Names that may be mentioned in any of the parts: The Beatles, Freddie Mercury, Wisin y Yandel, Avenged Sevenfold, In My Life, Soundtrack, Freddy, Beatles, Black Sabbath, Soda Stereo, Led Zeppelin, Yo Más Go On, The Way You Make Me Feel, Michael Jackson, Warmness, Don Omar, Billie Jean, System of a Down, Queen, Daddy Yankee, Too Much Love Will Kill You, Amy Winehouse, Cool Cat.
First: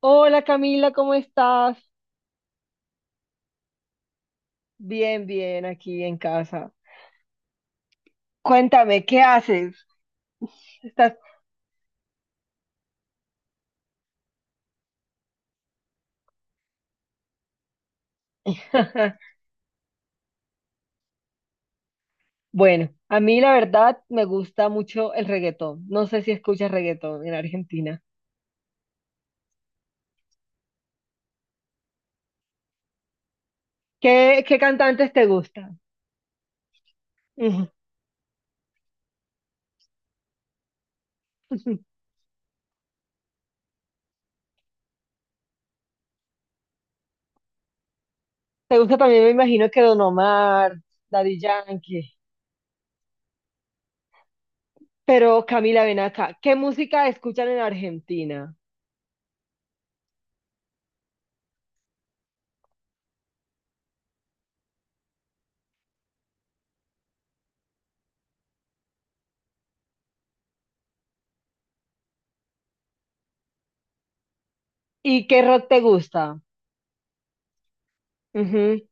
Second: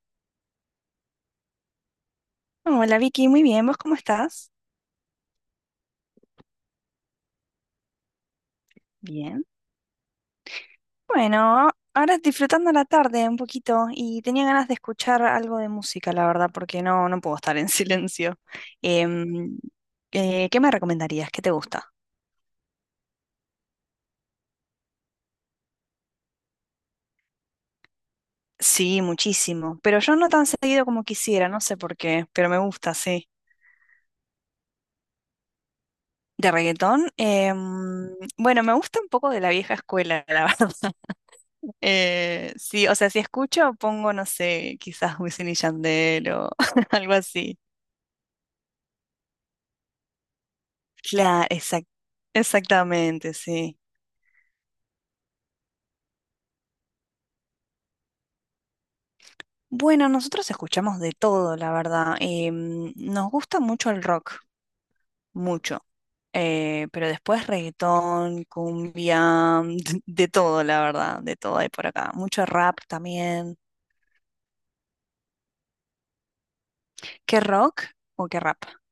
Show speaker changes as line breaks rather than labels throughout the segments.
Hola Camila, ¿cómo estás?
Hola Vicky, muy bien, ¿vos cómo estás?
Bien, bien, aquí en casa. Cuéntame, ¿qué
Bien.
haces? Estás...
Bueno, ahora disfrutando la tarde un poquito y tenía ganas de escuchar algo de música, la verdad, porque no puedo estar en silencio. Em, ¿Qué me recomendarías? ¿Qué te gusta?
Bueno, a mí la verdad me gusta mucho el reggaetón. No sé si escuchas reggaetón en Argentina.
Sí, muchísimo, pero yo no tan seguido como quisiera, no sé por qué, pero me gusta, sí.
¿Qué cantantes te gustan?
¿De reggaetón?
Ujú.
Bueno, me gusta un poco de la vieja escuela, la verdad. Sí, o sea, si escucho, pongo, no sé, quizás Wisin y Yandel o algo así.
Te gusta también, me imagino que Don Omar, Daddy
Claro,
Yankee.
exactamente, sí.
Pero Camila, ven acá. ¿Qué música escuchan en Argentina?
Bueno, nosotros escuchamos de todo, la verdad. Nos gusta mucho el rock, mucho. Pero después reggaetón, cumbia, de todo, la verdad, de todo hay por acá. Mucho rap también.
¿Y qué rock te gusta?
¿Qué rock o qué rap?
Ujú.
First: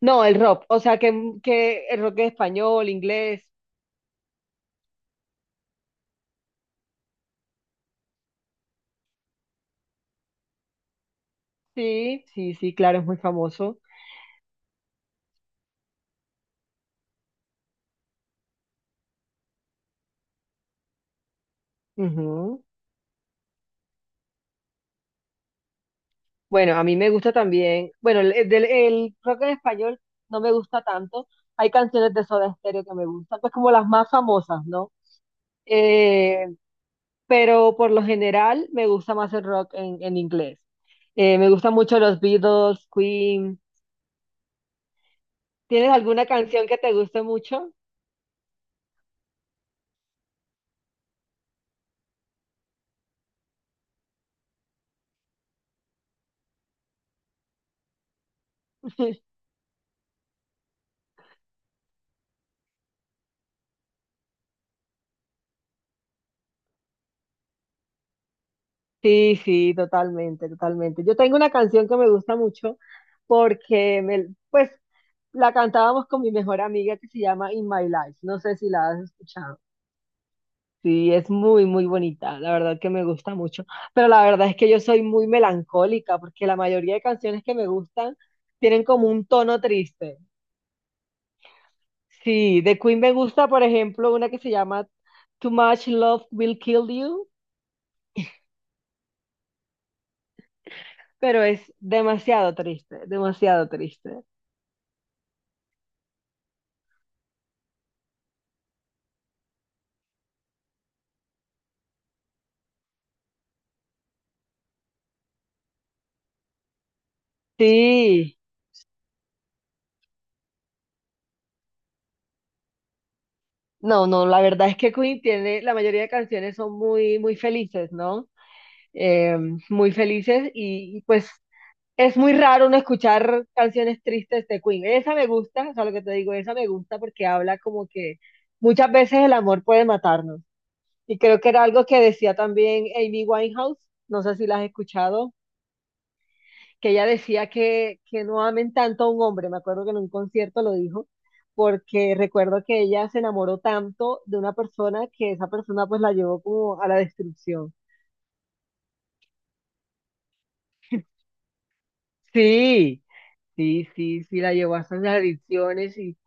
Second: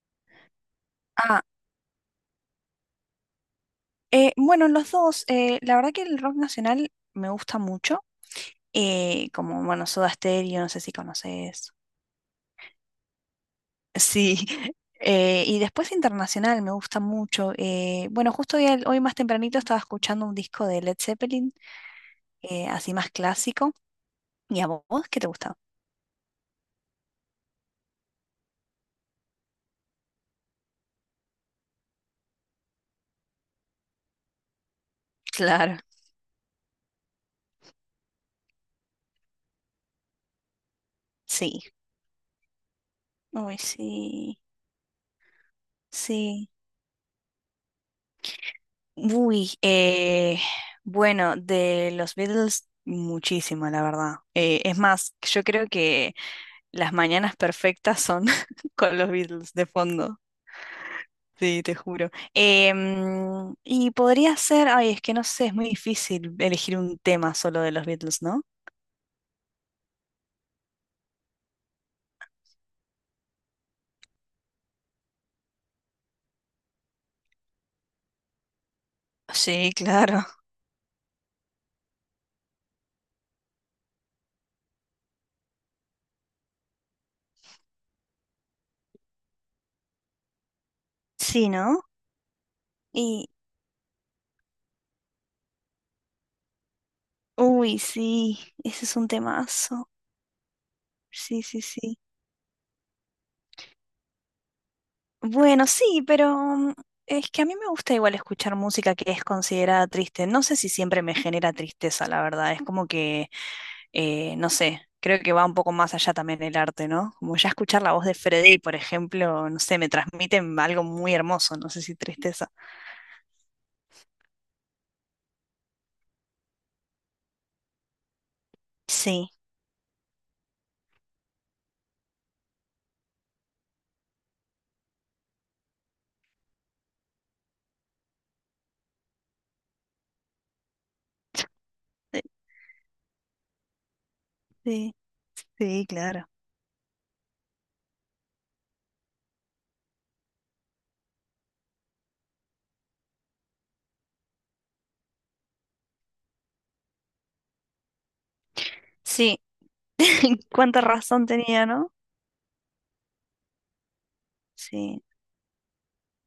No, el rock, o sea,
Ah,
que el rock es español, inglés.
bueno, los dos. La verdad que el rock nacional me gusta mucho. Como, bueno, Soda Stereo, no sé si conoces.
Sí, sí, sí, claro, es muy famoso.
Sí, y después internacional me gusta mucho. Bueno, justo hoy, hoy más tempranito estaba escuchando un disco de Led Zeppelin,
Ujú.
así más clásico. ¿Y a vos qué te gusta?
Bueno, a mí me gusta también, bueno, el rock en español no me gusta tanto. Hay canciones de Soda Stereo que me gustan, pues como las más famosas, ¿no?
Claro,
Eh, pero por lo general me gusta más el rock en inglés. Me gustan
sí.
mucho los Beatles,
Uy,
Queen.
sí,
¿Tienes alguna
sí.
canción que te guste mucho?
Uy, bueno, de los Beatles muchísimo, la verdad. Es más, yo creo que las mañanas perfectas son con los Beatles de fondo. Sí, te juro. Y podría ser, ay, es que no sé, es muy difícil elegir un tema solo de los Beatles, ¿no?
Sí, sí, totalmente, totalmente. Yo tengo una canción que me gusta mucho porque me, pues la cantábamos con mi mejor amiga, que se llama In My Life. No sé si la has escuchado.
Sí, claro.
Sí, es muy, muy bonita, la verdad que me gusta mucho, pero la verdad es que yo soy muy melancólica porque la mayoría de canciones que me gustan tienen como un tono triste.
Sí, ¿no?
Sí, de Queen me
Y,
gusta, por ejemplo, una que se llama Too Much Love Will Kill You,
uy, sí, ese es un temazo. Sí,
pero es
sí, sí.
demasiado triste, demasiado triste.
Bueno, sí, pero, es que a mí me gusta igual escuchar música que es considerada triste. No sé si siempre me genera tristeza, la verdad. Es como que no sé, creo que va un poco más allá también el arte, ¿no? Como ya escuchar la voz de
Sí,
Freddy, por ejemplo, no sé, me transmiten algo muy hermoso, no sé si tristeza.
no, no, la verdad es que Queen tiene, la mayoría de canciones son muy, muy felices, ¿no?
Sí,
eh, muy felices y, pues es muy raro no escuchar canciones tristes de Queen. Esa me gusta, o sea, lo que te digo, esa me gusta porque habla como que muchas veces el amor puede matarnos. Y creo que era algo que
eh,
decía también Amy Winehouse, no sé si la has
sí,
escuchado,
sí, claro.
que ella decía que no amen tanto a un hombre. Me acuerdo que en un concierto lo dijo, porque recuerdo que ella se enamoró tanto de una persona que esa persona pues la llevó como a la destrucción.
Sí, cuánta razón tenía, ¿no?
Sí, sí, sí, sí, la llevó hasta
Sí,
las adicciones y,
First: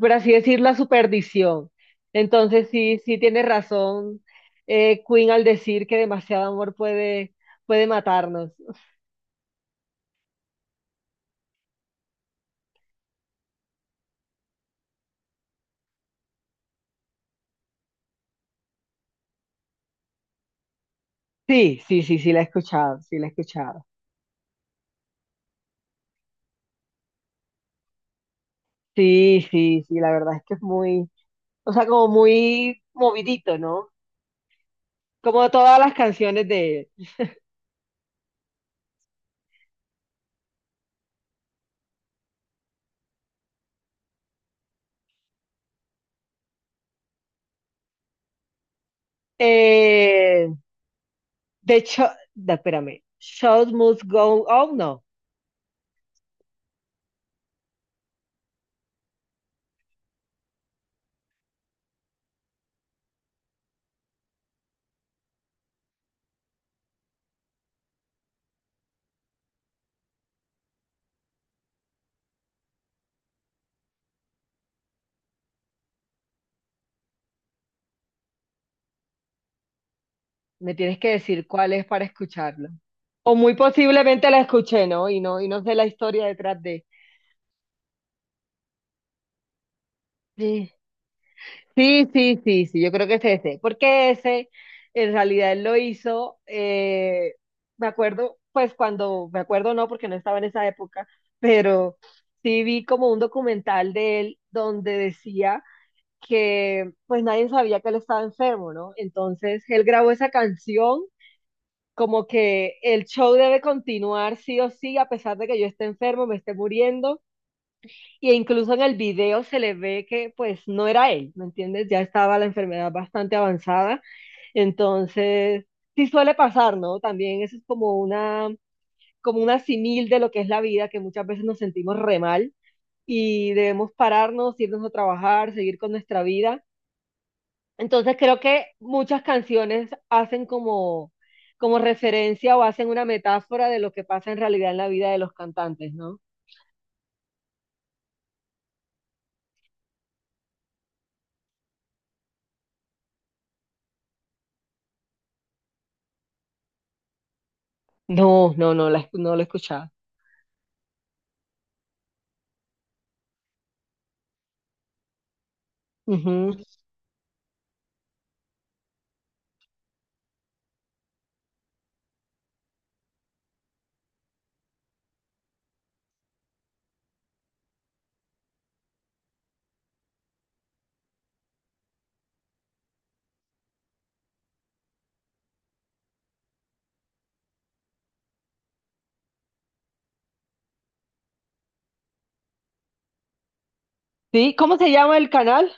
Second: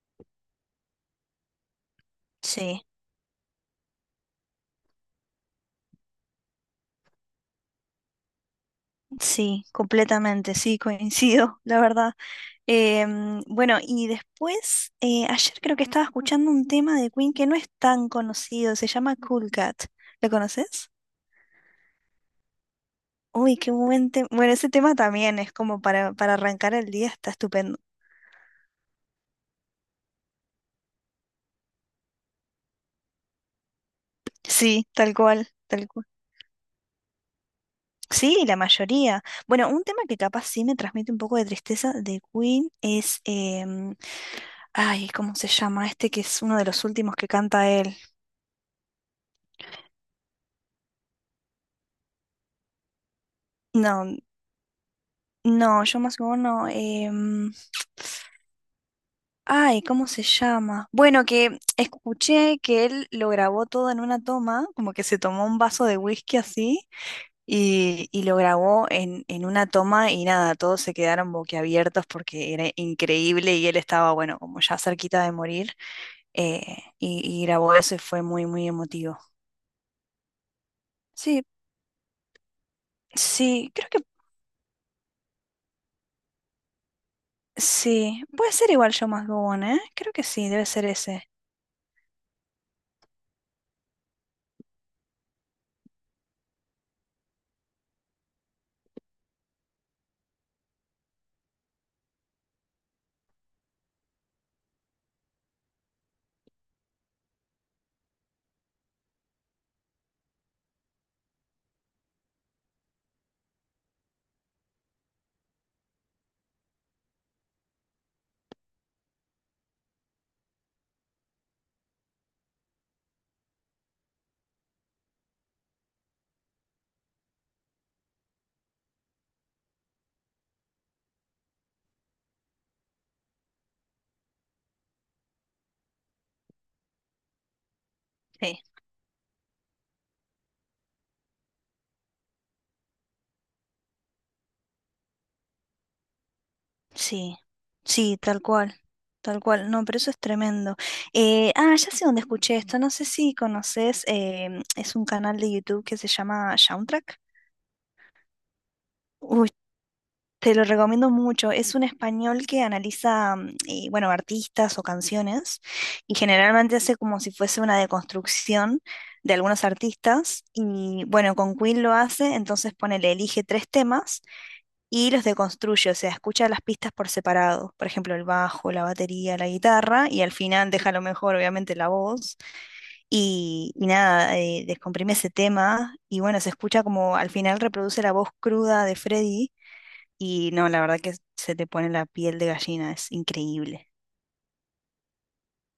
por así decir, la superdición. Entonces,
sí.
sí, sí tiene razón Queen al decir que demasiado amor puede, puede matarnos.
Sí, completamente, sí, coincido, la verdad. Bueno, y después, ayer creo que estaba escuchando un tema de Queen que no es tan conocido, se llama Cool Cat. ¿Lo conoces?
Sí, sí, sí, sí, la he escuchado, sí, la he
Uy, qué
escuchado.
buen tema. Bueno, ese tema también es como para arrancar el día, está estupendo.
Sí, sí, sí, la verdad es que es muy, o sea, como muy movidito, ¿no?
Sí, tal cual,
Como todas
tal
las
cual.
canciones de él.
Sí, la mayoría. Bueno, un tema que capaz sí me transmite un poco de tristeza de Queen es, ay, ¿cómo se llama? Este que es uno de los últimos que canta él.
Eh, de hecho, da- espérame, Shows Must
No,
Go On, no.
no, yo más como no. Ay, ¿cómo se llama? Bueno, que escuché que él lo grabó todo en una toma, como que se tomó un vaso de whisky así. Y lo grabó en una toma y nada, todos se quedaron boquiabiertos porque era increíble y él estaba, bueno, como ya cerquita de morir, y grabó eso y fue muy, muy emotivo.
Me tienes que
Sí,
decir cuál es para escucharlo. O muy
sí, creo que
posiblemente la escuché, ¿no? Y no, y no sé la historia detrás de.
sí, puede ser igual Yo Más Go On, ¿eh? Creo que sí, debe
Sí,
ser ese.
sí, sí, sí, sí, yo creo que es ese. Porque ese, en realidad, él lo hizo. Me acuerdo, pues cuando, me acuerdo no, porque no estaba en esa época, pero sí vi como un documental de él donde decía que pues nadie sabía que él estaba enfermo, ¿no? Entonces él grabó esa canción como que el show debe continuar sí o sí, a pesar de que yo esté enfermo, me esté muriendo, y incluso en el video se le ve que pues no era él, ¿me entiendes? Ya estaba la enfermedad bastante avanzada, entonces sí suele pasar, ¿no? También eso es como una simil de lo que es la vida, que muchas veces nos sentimos re mal y debemos pararnos, irnos a trabajar, seguir con nuestra vida. Entonces creo
Sí.
que muchas canciones hacen como, como referencia o hacen una metáfora de lo que pasa en realidad en la vida de los cantantes, ¿no?
Sí, sí, tal cual, tal cual. No, pero eso es tremendo. Ya sé dónde escuché esto. No sé si conoces, es un canal de YouTube que se llama Soundtrack.
No, no, no, la, escu- no lo he
Uy,
escuchado.
te lo recomiendo mucho. Es un español que analiza, bueno, artistas o canciones y
Ujú.
generalmente hace como si fuese una deconstrucción de algunos artistas. Y bueno, con Queen lo hace, entonces ponele, elige tres temas y los deconstruye, o sea, escucha las pistas por separado, por ejemplo, el bajo, la batería, la guitarra, y al final deja lo mejor, obviamente, la voz, y nada, descomprime ese tema, y bueno, se escucha como al final reproduce la voz cruda de Freddy, y no, la verdad que se te pone la piel de gallina, es increíble.
Sí, ¿cómo se llama el canal?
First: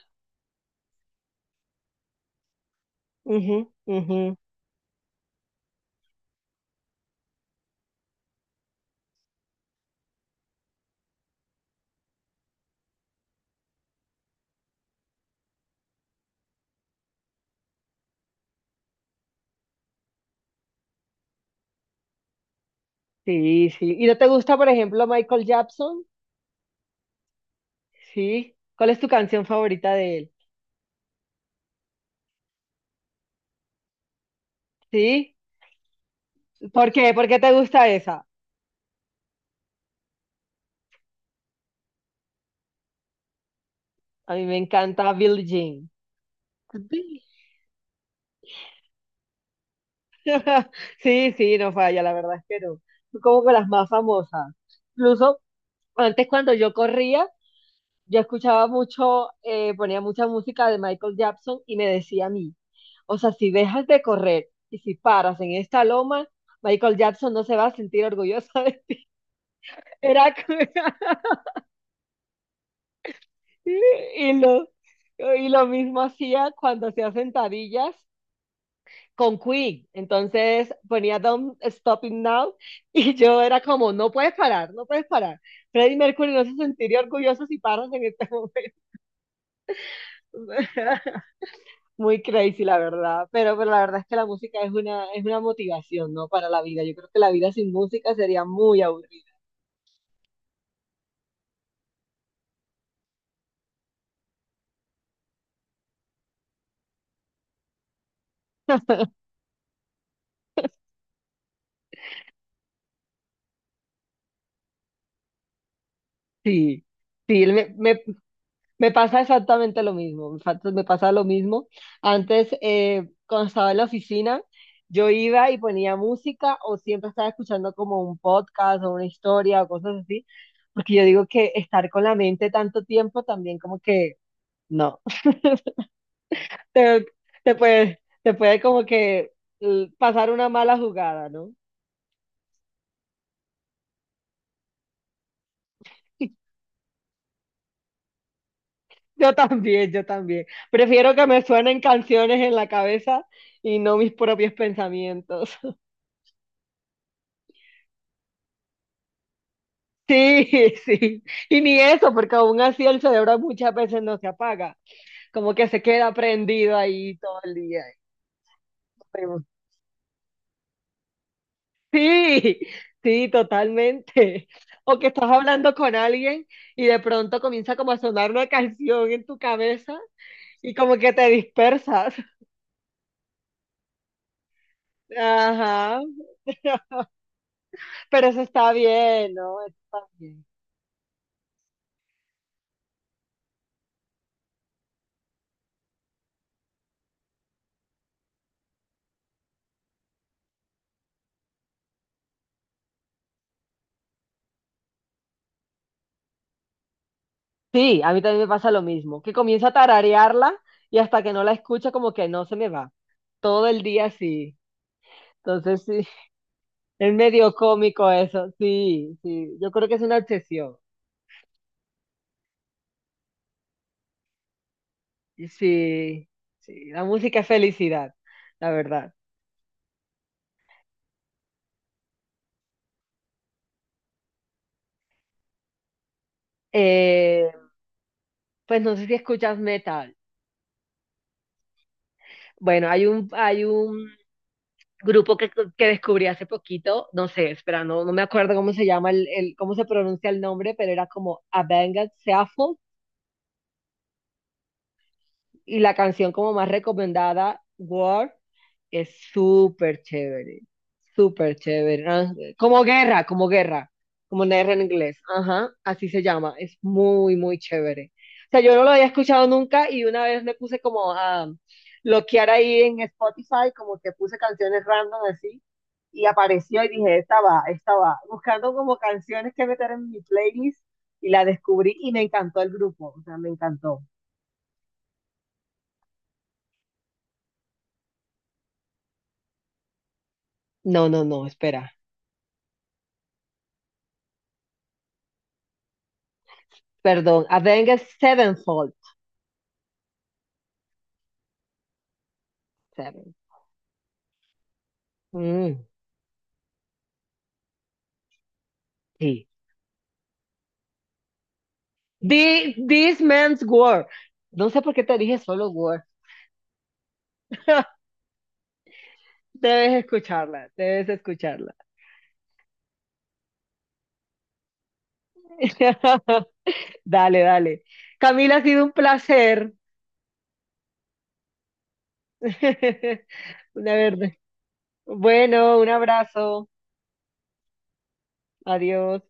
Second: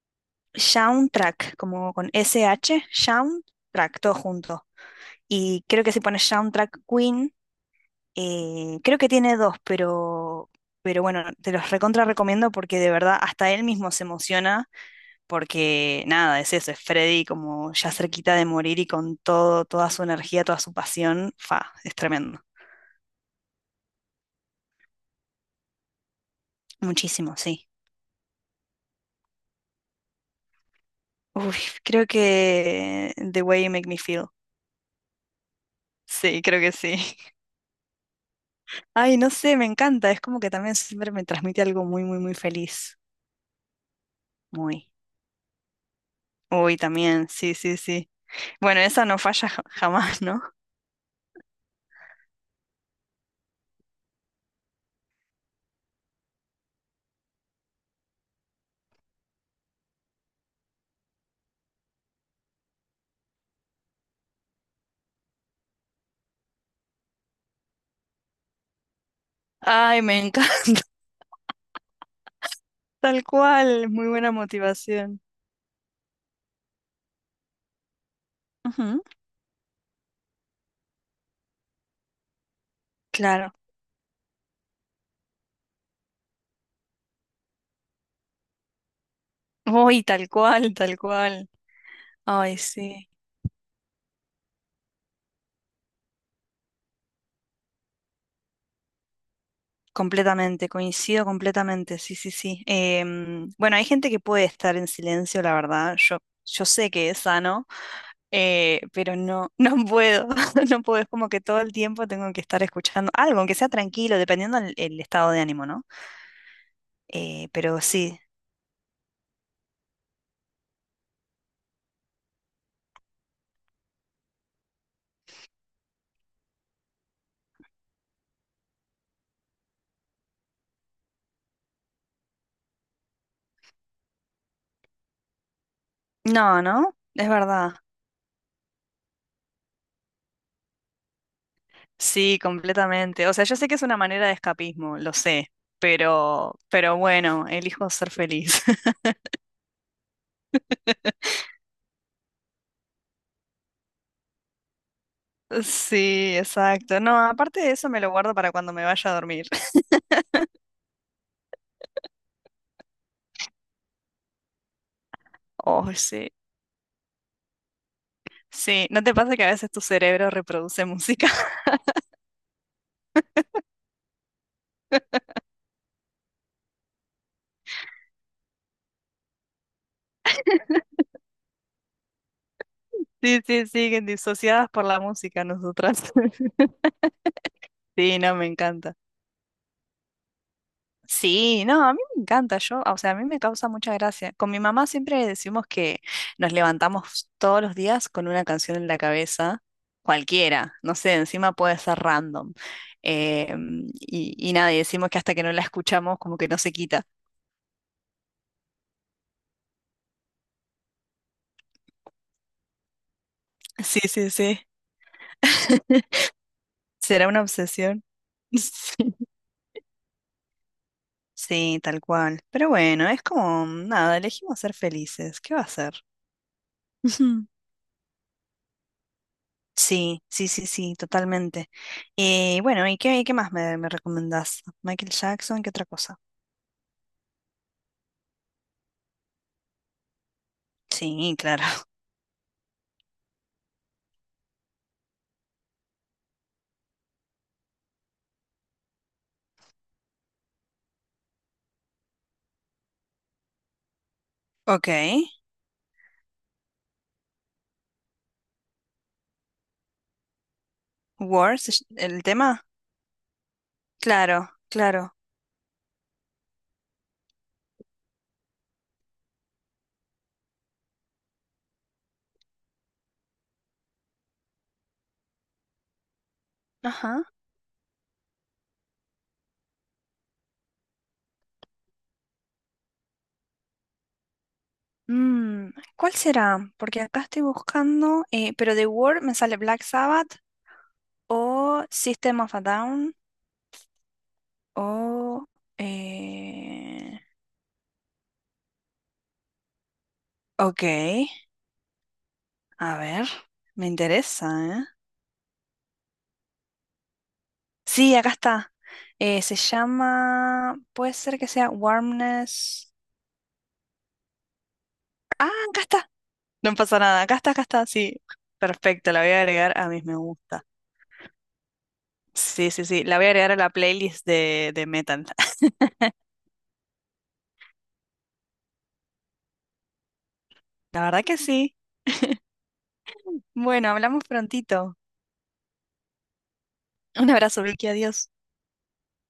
Soundtrack, como con SH,
Ujú,
Soundtrack, todo
ujú.
junto. Y creo que si pones Soundtrack Queen, creo que tiene dos, pero bueno, te los recontra recomiendo porque de verdad hasta él mismo se emociona porque nada, es eso, es Freddy como ya cerquita de morir y con todo, toda su energía, toda su pasión, fa, es tremendo.
Sí, sí. ¿Y no te gusta, por ejemplo, Michael Jackson?
Muchísimo, sí.
Sí. ¿Cuál es tu canción favorita de él?
Uy, creo que The Way You Make Me Feel.
Sí.
Sí, creo que
¿Por
sí.
qué? ¿Por qué te gusta esa?
Ay, no sé, me encanta. Es como que también siempre me transmite algo muy, muy, muy feliz.
A mí me
Muy.
encanta Billie Jean.
Uy, también, sí, sí, sí. Bueno, esa no falla jamás, ¿no?
Sí, sí, no falla, la verdad es que no. Como que las más famosas. Incluso antes cuando yo corría, yo escuchaba mucho, ponía mucha música de Michael Jackson y me decía a mí, o sea, si dejas de correr y si paras en esta loma, Michael Jackson no se va a sentir orgulloso de ti".
Ay, me
Era como-
encanta. Tal cual, muy buena
y lo,
motivación.
y lo mismo hacía cuando hacía sentadillas
Ujú,
con Queen. Entonces ponía Don't Stop It Now y yo
claro.
era como, no puedes parar, no puedes parar. Freddie Mercury no se sentiría orgulloso si paras en este momento.
Uy, tal cual, tal cual.
Muy
Ay,
crazy, la
sí.
verdad. Pero la verdad es que la música es una motivación, ¿no? Para la vida. Yo creo que la vida sin música sería muy aburrida.
Completamente, coincido completamente, sí, sí, sí. Bueno, hay gente que puede estar en silencio, la verdad. Yo sé que es sano, pero no, no puedo. No puedo. Es como que todo el tiempo tengo que estar escuchando algo, aunque sea tranquilo, dependiendo del el estado de ánimo, ¿no?
Sí, sí, me,
Pero
me
sí.
me pasa exactamente lo mismo, me fa- me pasa lo mismo. Antes, cuando estaba en la oficina, yo iba y ponía música o siempre estaba escuchando como un podcast o una historia o cosas así, porque yo digo que estar con la mente tanto tiempo también como que no,
No, ¿no?
te,
Es verdad.
te puede como que pasar una mala jugada, ¿no?
Sí, completamente. O sea, yo sé que es una manera de escapismo, lo sé, pero bueno, elijo ser feliz.
Yo también, yo también. Prefiero que me suenen canciones en la cabeza y no mis propios pensamientos.
Sí, exacto. No, aparte de eso me lo guardo para cuando me vaya a dormir.
Sí, sí. Y ni eso, porque aún así el cerebro muchas veces no se apaga, como que se
Oh,
queda
sí.
prendido ahí todo el día.
Sí, ¿no te pasa
Pero
que a veces tu cerebro reproduce música?
sí, sí, totalmente. O que estás hablando con alguien y de pronto comienza como a sonar una canción en tu cabeza y como que te dispersas.
Sí, sí, sí, que disociadas por la música
Ajá.
nosotras. Sí,
Pero
no,
eso
me
está
encanta.
bien, ¿no? Eso está bien.
Sí, no, a mí me encanta, yo, o sea, a mí me causa mucha gracia. Con mi mamá siempre decimos que nos levantamos todos los días con una canción en la cabeza, cualquiera, no sé, encima puede ser random. Eh, y nada, y decimos que hasta que no la escuchamos como que no se quita.
Sí, a mí también me pasa lo mismo, que comienza a tararearla y hasta que no la escucha como que no se me va. Todo el
Sí,
día
sí,
así.
sí.
Entonces, sí, es
¿Será una
medio
obsesión?
cómico eso. Sí,
Sí.
sí, yo creo que es una obsesión.
Sí, tal cual. Pero bueno, es como, nada, elegimos ser felices.
Y
¿Qué va a ser?
sí, sí, la música es felicidad, la verdad.
Sí, sí, sí, sí, totalmente. Y bueno, ¿y qué, qué más me, me recomendás? Michael Jackson, ¿qué otra cosa?
Eh, pues no sé si escuchas metal.
Sí, claro.
Bueno, hay un grupo que descubrí hace poquito, no sé, espera, no, no me acuerdo cómo se llama, el- cómo se pronuncia el nombre, pero era como Avenged Sevenfold.
Ok.
Y la canción como más recomendada, War, es súper chévere, súper
War,
chévere,
el
¿no?
tema.
Como guerra, como guerra, como
Claro,
una guerra en
claro.
inglés. Ajá, así se llama. Es muy, muy chévere. O sea, yo no lo había escuchado nunca y una vez me puse como a bloquear ahí en Spotify, como que puse canciones random así y apareció y dije,
Ajá.
esta va, esta va. Buscando como canciones que meter en mi playlist y la descubrí y me encantó el grupo, o sea, me encantó.
Mm, ¿cuál será? Porque acá estoy buscando, pero de War me sale Black Sabbath
No, no, no,
o
espera.
System of a Down o... eh,
Perdón, Avenged Sevenfold.
ok, a ver,
Seven.
me interesa, ¿eh?
Mm,
Sí, acá está.
sí.
Se llama, puede ser que sea
The,
Warmness.
this Man's War. No sé por qué te dije
Ah,
solo
acá
War.
está. No pasa nada. Acá está, acá está. Sí, perfecto. La voy a agregar a
Debes
mis me gusta.
escucharla, debes escucharla.
Sí, sí, sí. La voy a agregar a la playlist de metal.
Dale, dale. Camila, ha sido un placer.
La verdad que sí. Bueno,
Una
hablamos
verde.
prontito.
Bueno, un abrazo.
Un abrazo, Vicky. Adiós.
Adiós.